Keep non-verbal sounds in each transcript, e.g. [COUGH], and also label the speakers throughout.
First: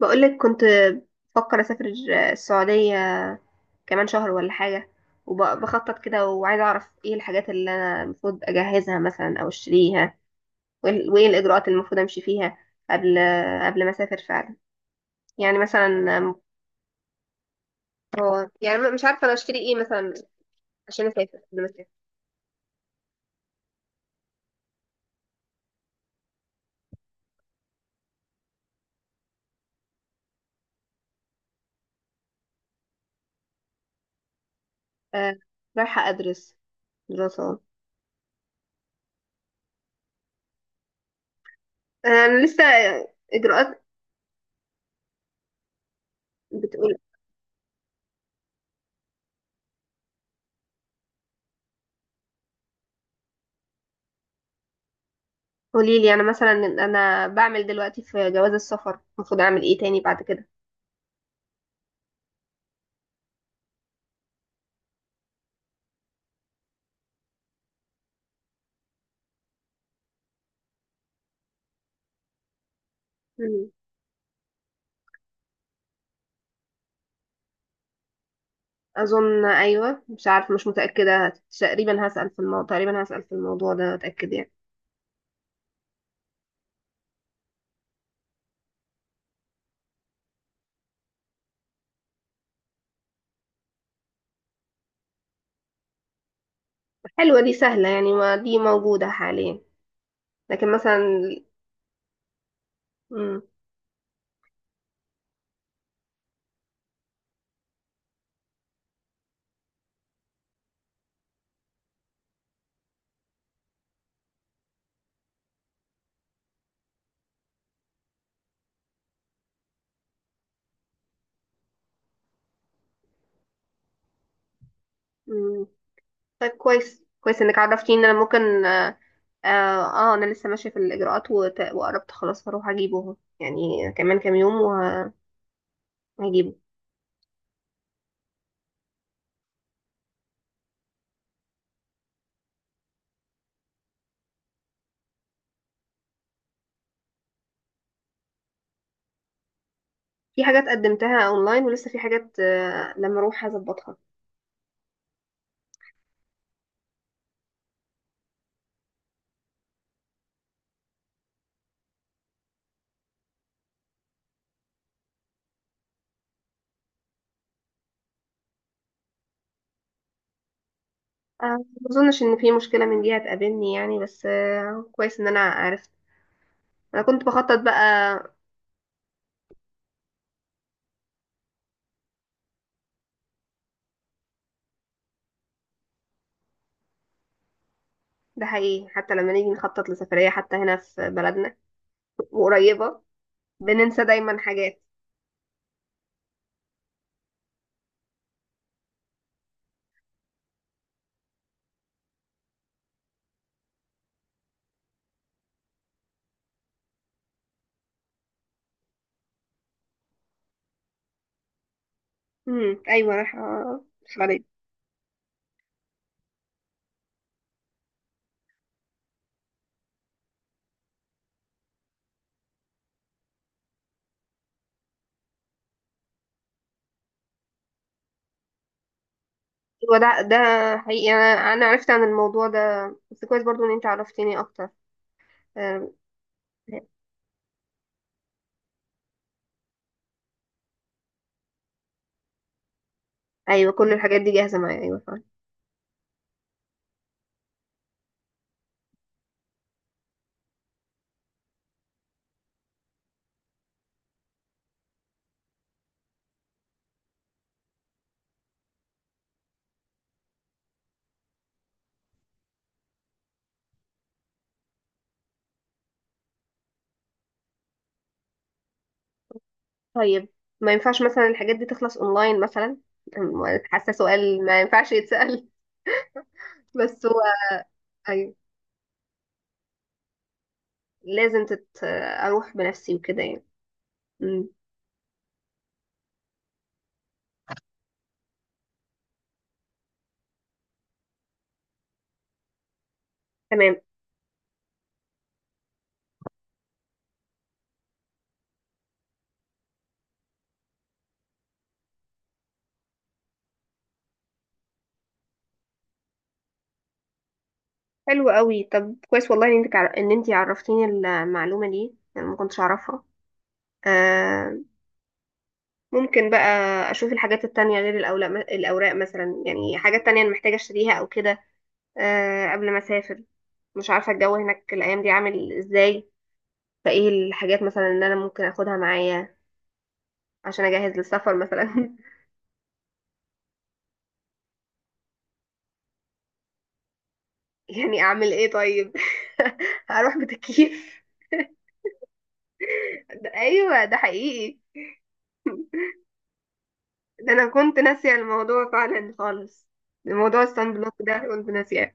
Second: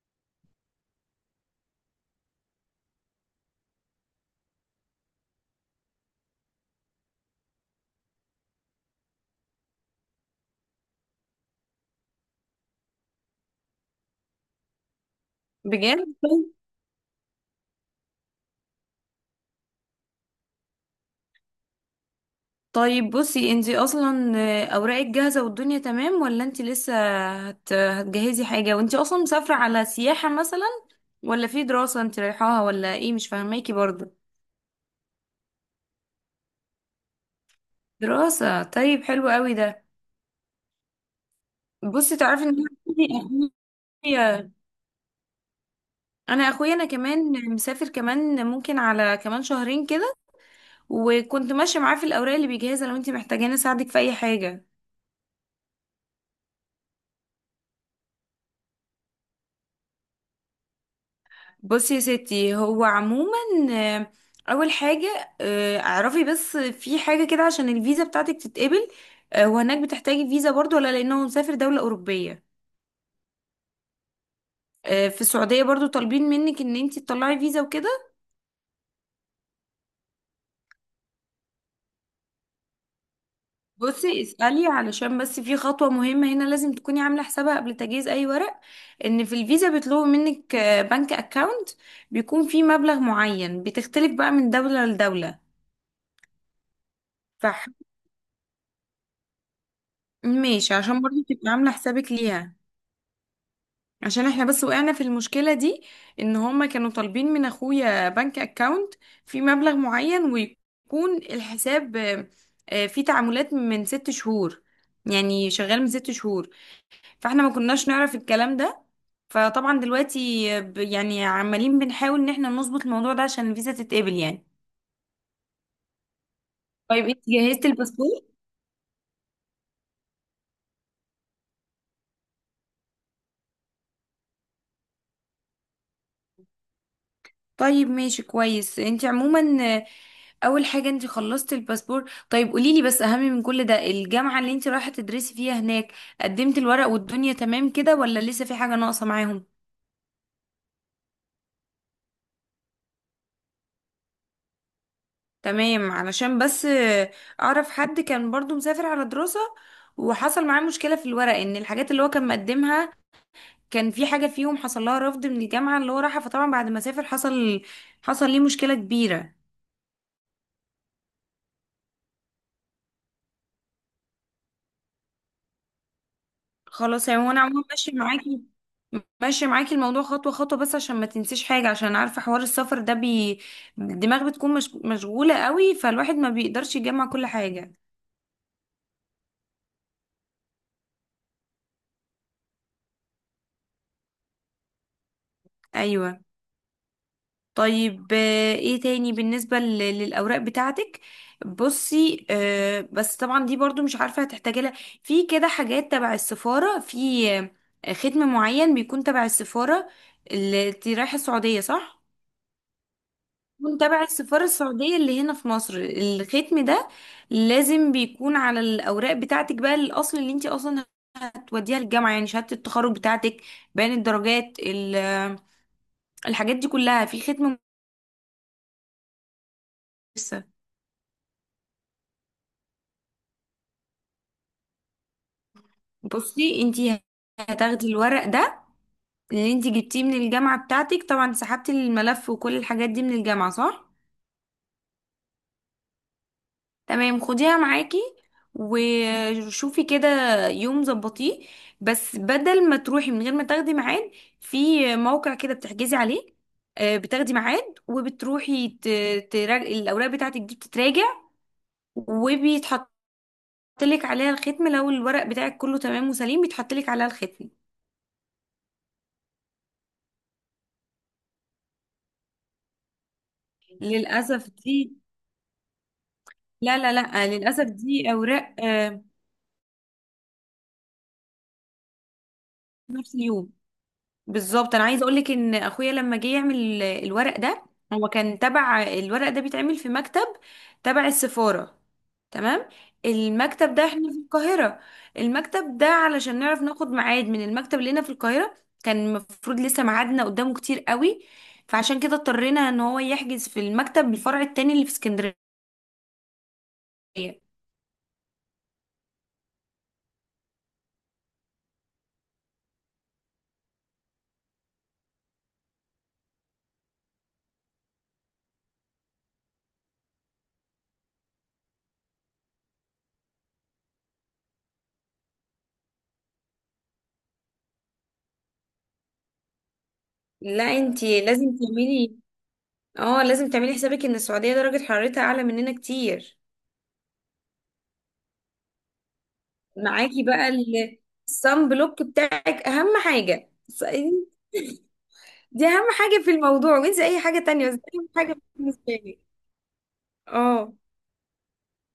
Speaker 1: بقولك كنت بفكر أسافر السعودية كمان شهر ولا حاجة، وبخطط كده وعايزة أعرف إيه الحاجات اللي أنا المفروض أجهزها مثلا أو أشتريها، وإيه وإيه الإجراءات اللي المفروض أمشي فيها قبل قبل ما أسافر فعلا. يعني
Speaker 2: بجد.
Speaker 1: مثلا هو يعني مش عارفة أنا أشتري إيه مثلا عشان أسافر قبل ما أسافر.
Speaker 2: طيب، بصي انتي اصلا اوراقك جاهزه والدنيا تمام ولا انتي لسه هتجهزي حاجه؟ وانتي اصلا مسافره على سياحه مثلا، ولا في دراسه انتي رايحاها، ولا ايه؟ مش فاهماكي برضه.
Speaker 1: آه، رايحة أدرس دراسة.
Speaker 2: دراسه؟ طيب، حلو قوي ده. بصي، تعرفي
Speaker 1: أنا
Speaker 2: ان
Speaker 1: لسه
Speaker 2: انا
Speaker 1: إجراءات
Speaker 2: اخويا اخويا انا
Speaker 1: بتقول.
Speaker 2: كمان مسافر كمان، ممكن على كمان شهرين كده. وكنت ماشيه معاه في الاوراق اللي بيجهزها، لو انتي محتاجاني اساعدك في اي حاجه.
Speaker 1: قوليلي، أنا مثلا أنا بعمل دلوقتي في جواز السفر، المفروض أعمل إيه تاني بعد كده؟
Speaker 2: بصي يا ستي، هو عموما آه، اول حاجه اعرفي بس في حاجه كده عشان الفيزا بتاعتك تتقبل. وهناك بتحتاجي فيزا برضو، ولا لانه مسافر دوله اوروبيه؟ في السعوديه برضو طالبين منك ان انتي تطلعي فيزا وكده.
Speaker 1: اظن ايوه، مش عارفه، مش متاكده، تقريبا هسال في الموضوع، تقريبا هسال في الموضوع ده
Speaker 2: بصي،
Speaker 1: اتاكد يعني.
Speaker 2: اسالي، علشان بس في خطوه مهمه هنا لازم تكوني عامله حسابها قبل تجهيز اي ورق. ان في الفيزا بيطلبوا منك بنك اكاونت بيكون فيه مبلغ معين، بتختلف بقى من دوله لدوله.
Speaker 1: حلوه دي،
Speaker 2: فح
Speaker 1: سهله يعني، ما دي موجوده حاليا. لكن
Speaker 2: ماشي، عشان برضو
Speaker 1: مثلا
Speaker 2: تبقي عامله حسابك ليها.
Speaker 1: مم.
Speaker 2: عشان احنا بس وقعنا في المشكلة دي، ان هما كانوا طالبين من اخويا بنك اكاونت في مبلغ معين ويكون الحساب فيه تعاملات من 6 شهور، يعني شغال من 6 شهور. فاحنا ما كناش نعرف الكلام ده، فطبعا دلوقتي يعني عمالين بنحاول ان احنا نظبط الموضوع ده عشان الفيزا تتقبل يعني.
Speaker 1: مم. طيب، كويس
Speaker 2: طيب، انت
Speaker 1: كويس انك
Speaker 2: جهزت
Speaker 1: عرفتيني ان انا
Speaker 2: الباسبور؟
Speaker 1: ممكن آه. آه، انا لسه ماشيه في الاجراءات وت... وقربت خلاص، هروح اجيبه اهو يعني كمان كام يوم وهجيبه.
Speaker 2: طيب ماشي، كويس. انت عموما آه، اول حاجة انت خلصت الباسبور. طيب قوليلي بس، اهم من كل ده، الجامعة اللي انت رايحة تدرسي فيها هناك قدمت الورق والدنيا تمام كده، ولا لسه في حاجة ناقصة معاهم؟
Speaker 1: في حاجات قدمتها اونلاين، ولسه في حاجات لما اروح هظبطها.
Speaker 2: تمام، علشان بس اعرف حد كان برضو مسافر على دراسة، وحصل معاه مشكلة في الورق، ان الحاجات اللي هو كان مقدمها كان في حاجة فيهم حصل لها رفض من الجامعة اللي هو راحها، فطبعا بعد ما سافر حصل ليه مشكلة كبيرة.
Speaker 1: آه، ما اظنش ان في مشكله من دي هتقابلني يعني، بس آه كويس ان انا عرفت. انا
Speaker 2: خلاص
Speaker 1: كنت
Speaker 2: يعني، وانا
Speaker 1: بخطط
Speaker 2: عموما ماشي
Speaker 1: بقى.
Speaker 2: معاكي ماشي معاكي الموضوع خطوة خطوة، بس عشان ما تنسيش حاجة، عشان عارفة حوار السفر ده الدماغ بتكون مش... مشغولة قوي، فالواحد ما بيقدرش يجمع كل حاجة.
Speaker 1: ده حقيقي، حتى لما نيجي نخطط لسفرية حتى هنا في بلدنا وقريبة، بننسى دايما حاجات.
Speaker 2: ايوه. طيب ايه تاني بالنسبة للأوراق بتاعتك؟ بصي بس طبعا دي برضو مش عارفة هتحتاجي لها، في كده حاجات تبع السفارة، في ختم معين بيكون تبع السفارة. اللي انتي رايحة السعودية، صح؟
Speaker 1: ايوه، راح
Speaker 2: يكون
Speaker 1: أقولك
Speaker 2: تبع السفارة
Speaker 1: عليه.
Speaker 2: السعودية اللي هنا في مصر، الختم ده لازم بيكون على الأوراق بتاعتك بقى، الأصل اللي انت أصلا هتوديها للجامعة، يعني شهادة التخرج بتاعتك، بيان الدرجات، الحاجات دي كلها في ختم.
Speaker 1: ايوه ده
Speaker 2: لسه
Speaker 1: حقيقي، انا عرفت عن الموضوع ده، بس كويس برضو ان انت عرفتيني اكتر. أم،
Speaker 2: بصي، انت هتاخدي الورق ده اللي انت جبتيه من الجامعة بتاعتك، طبعا سحبتي الملف وكل الحاجات دي من الجامعة،
Speaker 1: ايوه،
Speaker 2: صح؟
Speaker 1: كل الحاجات دي جاهزة معايا، ايوه فعلا.
Speaker 2: تمام، خديها معاكي وشوفي كده يوم ظبطيه، بس بدل ما تروحي من غير ما تاخدي ميعاد. في موقع كده بتحجزي عليه، بتاخدي ميعاد وبتروحي، الاوراق بتاعتك دي بتتراجع، وبيتحط لك عليها الختم. لو الورق بتاعك كله تمام وسليم، بيتحط لك عليها الختم.
Speaker 1: طيب ما ينفعش مثلا الحاجات دي تخلص اونلاين مثلا؟ حاسة سؤال
Speaker 2: للاسف
Speaker 1: ما ينفعش
Speaker 2: دي.
Speaker 1: يتسأل. [LAUGHS]
Speaker 2: لا، لا،
Speaker 1: بس هو
Speaker 2: لا، للاسف دي
Speaker 1: ايوه،
Speaker 2: اوراق
Speaker 1: لازم اروح بنفسي
Speaker 2: نفس
Speaker 1: وكده يعني.
Speaker 2: اليوم.
Speaker 1: امم.
Speaker 2: بالظبط، انا عايزه اقول لك ان اخويا لما جه يعمل الورق ده، هو كان تبع الورق ده بيتعمل في مكتب تبع السفاره، تمام. المكتب
Speaker 1: تمام،
Speaker 2: ده، احنا في القاهره، المكتب ده علشان نعرف ناخد ميعاد من المكتب اللي هنا في القاهره، كان المفروض لسه ميعادنا قدامه كتير قوي، فعشان كده اضطرينا ان هو يحجز في المكتب الفرع التاني اللي في اسكندريه.
Speaker 1: حلو قوي. طب كويس والله ان انت عرفتيني المعلومه دي، انا ما كنتش اعرفها. آه، ممكن بقى اشوف الحاجات التانية غير الاوراق مثلا، يعني حاجات تانية انا محتاجه اشتريها او كده آه قبل ما اسافر. مش عارفه الجو هناك الايام دي عامل ازاي، فايه الحاجات مثلا ان انا ممكن اخدها معايا
Speaker 2: لا،
Speaker 1: عشان اجهز
Speaker 2: انتي
Speaker 1: للسفر
Speaker 2: لازم
Speaker 1: مثلا.
Speaker 2: تعملي اه لازم تعملي حسابك ان السعوديه درجه حرارتها اعلى مننا كتير.
Speaker 1: [LAUGHS] يعني اعمل ايه طيب؟ [LAUGHS] هروح
Speaker 2: معاكي بقى
Speaker 1: بتكييف.
Speaker 2: الصن بلوك بتاعك، اهم حاجه.
Speaker 1: ايوه ده حقيقي،
Speaker 2: دي اهم حاجه في الموضوع، وانسي اي
Speaker 1: ده
Speaker 2: حاجه
Speaker 1: انا
Speaker 2: تانية، بس
Speaker 1: كنت
Speaker 2: دي اهم
Speaker 1: ناسيه
Speaker 2: حاجه
Speaker 1: الموضوع
Speaker 2: بالنسبه
Speaker 1: فعلا
Speaker 2: لي.
Speaker 1: خالص، الموضوع الصن
Speaker 2: اه،
Speaker 1: بلوك ده كنت ناسياه.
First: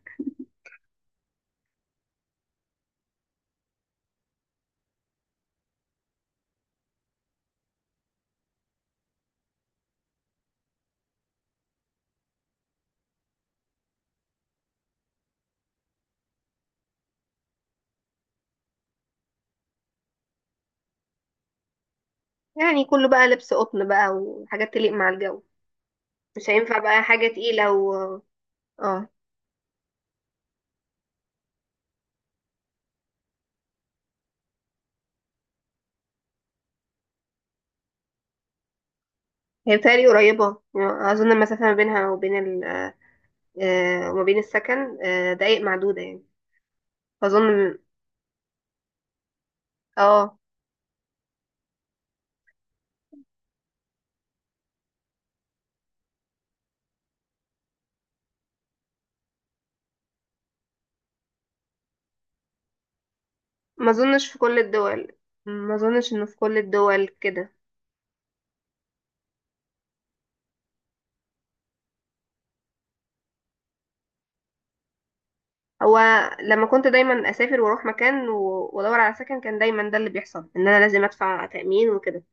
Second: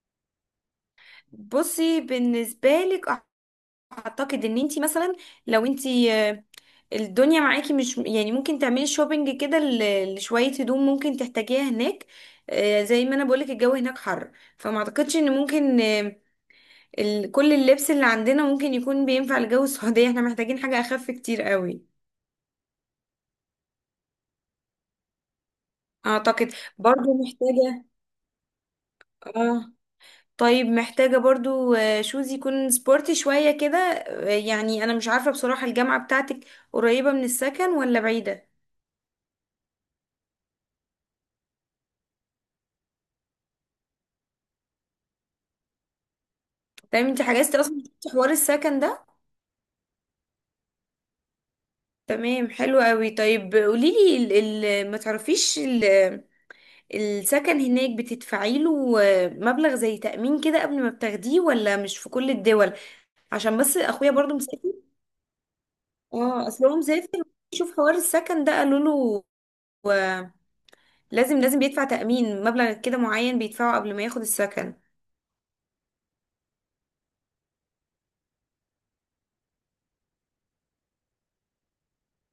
Speaker 2: بصي بالنسبه لك، اعتقد ان انتي مثلا لو انتي الدنيا معاكي، مش يعني، ممكن تعملي شوبينج كده لشويه هدوم ممكن تحتاجيها هناك، زي ما انا بقولك الجو هناك حر، فما اعتقدش ان ممكن كل اللبس اللي عندنا ممكن يكون بينفع لجو السعوديه، احنا محتاجين حاجه اخف كتير قوي.
Speaker 1: يعني كله بقى لبس قطن بقى وحاجات تليق مع الجو، مش
Speaker 2: اعتقد
Speaker 1: هينفع بقى
Speaker 2: برضو
Speaker 1: حاجه تقيله
Speaker 2: محتاجة،
Speaker 1: و اه.
Speaker 2: اه طيب محتاجة برضو شوز يكون سبورتي شوية كده، يعني انا مش عارفة بصراحة الجامعة بتاعتك قريبة من السكن ولا بعيدة؟
Speaker 1: هي بتهيألي قريبه، اظن المسافه ما بينها وبين ال آه، وما بين السكن دقايق معدوده يعني.
Speaker 2: تمام، انت حجزتي
Speaker 1: اظن.
Speaker 2: اصلا، شفتي حوار السكن ده؟
Speaker 1: اه.
Speaker 2: تمام، حلو قوي. طيب قوليلي، ال ال ما تعرفيش، السكن هناك بتدفعي له مبلغ زي تأمين كده قبل ما بتاخديه، ولا مش في كل الدول؟ عشان بس
Speaker 1: ما
Speaker 2: اخويا
Speaker 1: اظنش
Speaker 2: برضو
Speaker 1: في كل
Speaker 2: مسافر.
Speaker 1: الدول، ما اظنش انه في
Speaker 2: اه،
Speaker 1: كل
Speaker 2: اصل هو
Speaker 1: الدول
Speaker 2: مسافر،
Speaker 1: كده.
Speaker 2: شوف حوار السكن ده قالوا له آه، لازم بيدفع تأمين، مبلغ كده معين بيدفعه قبل ما ياخد السكن.
Speaker 1: هو لما كنت دايما اسافر واروح مكان و وادور على سكن، كان دايما ده اللي بيحصل ان انا لازم ادفع تأمين وكده.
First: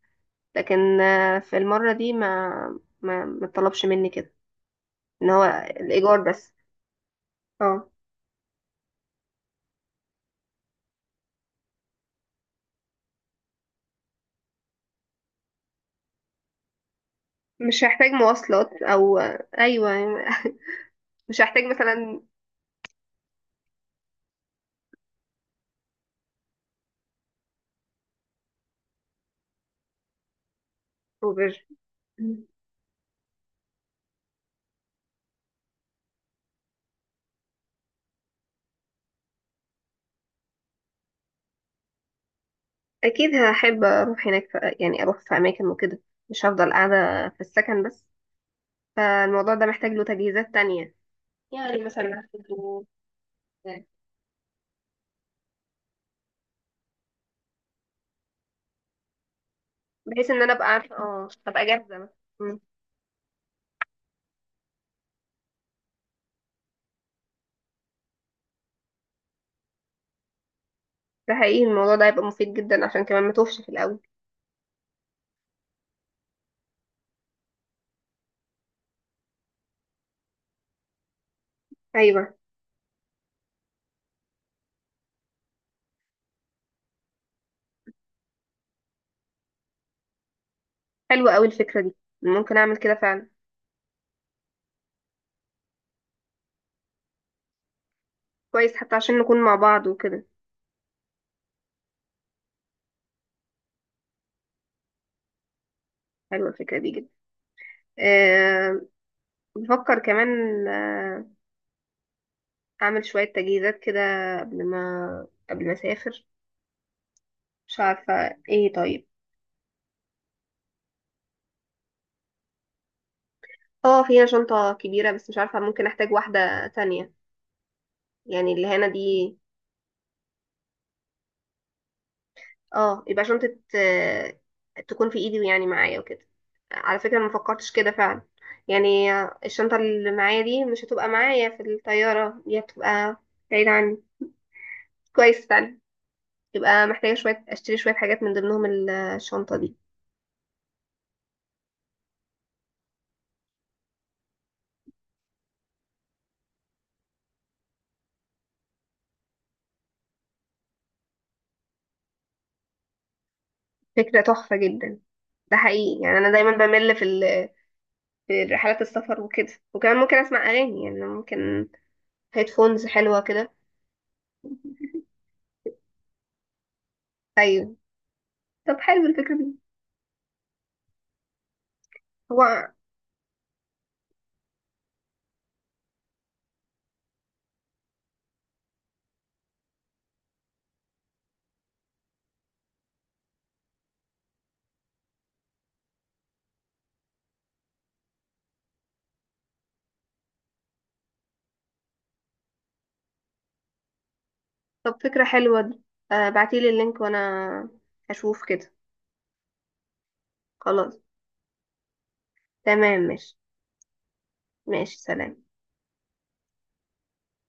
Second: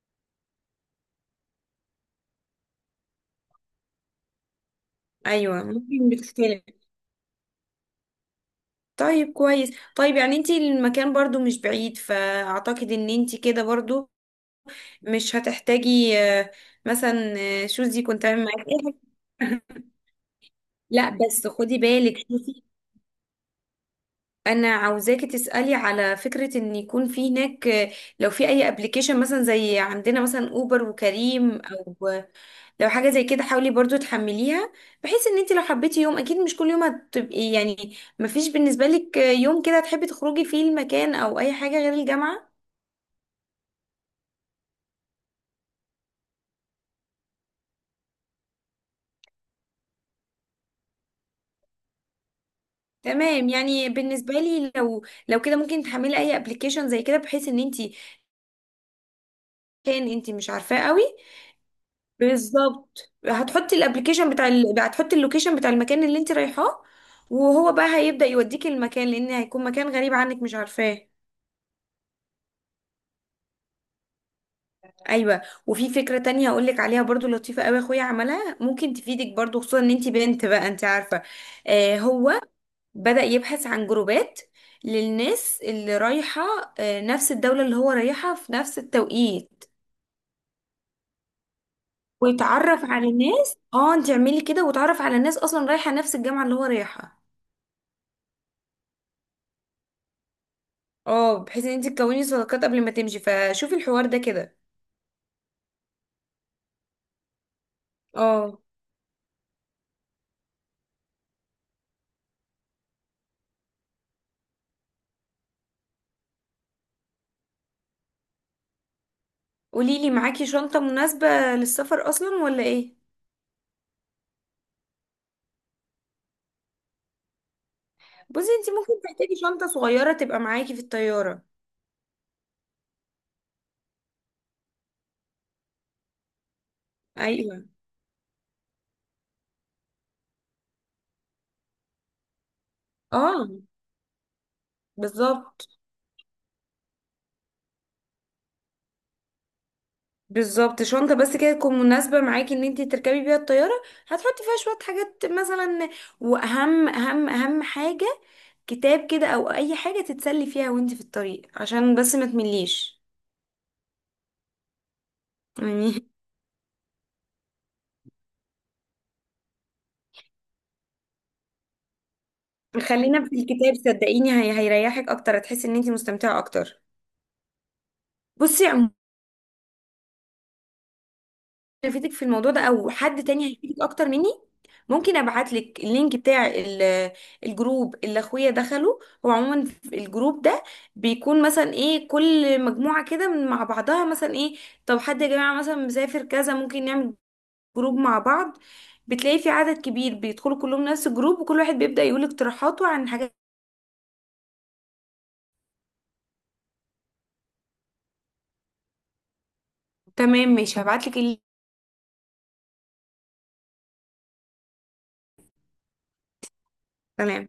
Speaker 1: لكن آه، في المرة دي ما طلبش مني كده ان هو
Speaker 2: ايوه، ممكن
Speaker 1: الايجار بس.
Speaker 2: بتختلف.
Speaker 1: اه،
Speaker 2: طيب كويس، طيب يعني انتي المكان برضو مش بعيد، فاعتقد ان انتي كده برضو مش هتحتاجي مثلا،
Speaker 1: مش
Speaker 2: شوزي
Speaker 1: هحتاج
Speaker 2: كنت عامل معاكي
Speaker 1: مواصلات او.
Speaker 2: [LAUGHS] ايه،
Speaker 1: ايوه،
Speaker 2: لا
Speaker 1: مش
Speaker 2: بس
Speaker 1: هحتاج
Speaker 2: خدي بالك،
Speaker 1: مثلا
Speaker 2: شوفي، انا عاوزاكي تسالي على فكره ان يكون في هناك لو في اي ابلكيشن مثلا زي عندنا مثلا اوبر وكريم،
Speaker 1: اوبر.
Speaker 2: او لو حاجه زي كده حاولي برضو تحمليها، بحيث ان انت لو حبيتي يوم، اكيد مش كل يوم هتبقي، يعني مفيش بالنسبه لك يوم كده تحبي تخرجي فيه المكان، او اي حاجه غير الجامعه.
Speaker 1: اكيد هحب اروح هناك يعني اروح في اماكن وكده، مش هفضل قاعدة في السكن بس، فالموضوع ده محتاج له تجهيزات تانية. يعني مثلا
Speaker 2: تمام، يعني بالنسبه لي لو كده، ممكن تحملي اي ابلكيشن زي كده بحيث ان انت، كان
Speaker 1: بحيث
Speaker 2: انت
Speaker 1: ان
Speaker 2: مش
Speaker 1: انا ابقى
Speaker 2: عارفاه
Speaker 1: عارفة،
Speaker 2: قوي.
Speaker 1: اه ابقى جاهزة مثلا. مم.
Speaker 2: بالظبط، هتحطي الابلكيشن بتاع ال... هتحطي اللوكيشن بتاع المكان اللي انت رايحاه، وهو بقى هيبدأ يوديكي المكان، لان هيكون مكان غريب عنك مش عارفاه.
Speaker 1: ده حقيقي، الموضوع ده هيبقى مفيد جدا عشان كمان ما توفش في الاول.
Speaker 2: ايوه، وفي فكرة تانية هقول لك عليها برضو لطيفة قوي، اخويا عملها، ممكن تفيدك برضو، خصوصا ان انت بنت بقى، انت عارفة.
Speaker 1: ايوه،
Speaker 2: هو بدأ يبحث عن جروبات للناس اللي رايحة نفس الدولة اللي هو رايحها في نفس التوقيت،
Speaker 1: حلوة قوي الفكرة دي، ممكن اعمل
Speaker 2: ويتعرف
Speaker 1: كده
Speaker 2: على
Speaker 1: فعلا،
Speaker 2: الناس. اه انت اعملي كده، وتعرف على الناس اصلا رايحة نفس الجامعة اللي هو رايحها،
Speaker 1: كويس حتى عشان نكون مع بعض وكده.
Speaker 2: اه، بحيث ان انت تكوني صداقات قبل ما تمشي، فشوفي الحوار ده كده.
Speaker 1: حلوة الفكرة دي جدا.
Speaker 2: اه،
Speaker 1: أه. بفكر كمان آه، أعمل شوية تجهيزات كده قبل ما أسافر. مش عارفة ايه طيب.
Speaker 2: قوليلي، معاكي شنطة مناسبة للسفر اصلا، ولا ايه؟
Speaker 1: اه، في هنا شنطة كبيرة بس مش عارفة ممكن أحتاج واحدة تانية،
Speaker 2: بصي،
Speaker 1: يعني اللي
Speaker 2: انت
Speaker 1: هنا
Speaker 2: ممكن
Speaker 1: دي.
Speaker 2: تحتاجي شنطة صغيرة تبقى معاكي في الطيارة.
Speaker 1: اه، يبقى شنطة آه، تكون في إيدي ويعني معايا وكده. على فكرة ما
Speaker 2: ايوه.
Speaker 1: فكرتش كده فعلا، يعني آه، الشنطة اللي معايا دي مش هتبقى معايا في الطيارة، دي هتبقى
Speaker 2: اه.
Speaker 1: بعيدة عني. كويس فعلا،
Speaker 2: بالظبط
Speaker 1: يبقى محتاجة شوية، أشتري شوية حاجات من ضمنهم الشنطة دي.
Speaker 2: بالظبط شنطة بس كده تكون مناسبة معاكي ان انت تركبي بيها الطيارة، هتحطي فيها شوية حاجات مثلا، واهم اهم اهم حاجة كتاب كده، او اي حاجة تتسلي فيها وانت في الطريق، عشان بس ما تمليش.
Speaker 1: فكرة تحفة جدا، ده حقيقي،
Speaker 2: يعني.
Speaker 1: يعني أنا دايما بمل في في رحلات السفر وكده، وكمان ممكن أسمع أغاني، يعني ممكن هيدفونز حلوة
Speaker 2: خلينا في
Speaker 1: كده.
Speaker 2: الكتاب، صدقيني هي هيريحك اكتر، هتحسي ان انت مستمتعه اكتر.
Speaker 1: أيوة.
Speaker 2: بصي
Speaker 1: طب
Speaker 2: عموما،
Speaker 1: حلو الفكرة دي.
Speaker 2: فيتك في الموضوع ده،
Speaker 1: هو
Speaker 2: او حد تاني هيفيدك اكتر مني. ممكن ابعت لك اللينك بتاع الجروب اللي اخويا دخله. هو عموما في الجروب ده بيكون مثلا ايه كل مجموعه كده، مع بعضها، مثلا ايه طب حد يا جماعه مثلا مسافر كذا، ممكن نعمل جروب مع بعض. بتلاقي في عدد كبير بيدخلوا كلهم نفس الجروب، وكل واحد بيبدأ يقول اقتراحاته عن حاجات.
Speaker 1: طب فكرة حلوة دي. آه، بعتيلي اللينك وأنا هشوف كده.
Speaker 2: تمام، مش
Speaker 1: خلاص،
Speaker 2: هبعت لك اللينك.
Speaker 1: تمام، ماشي. ماشي، سلام.
Speaker 2: تمام.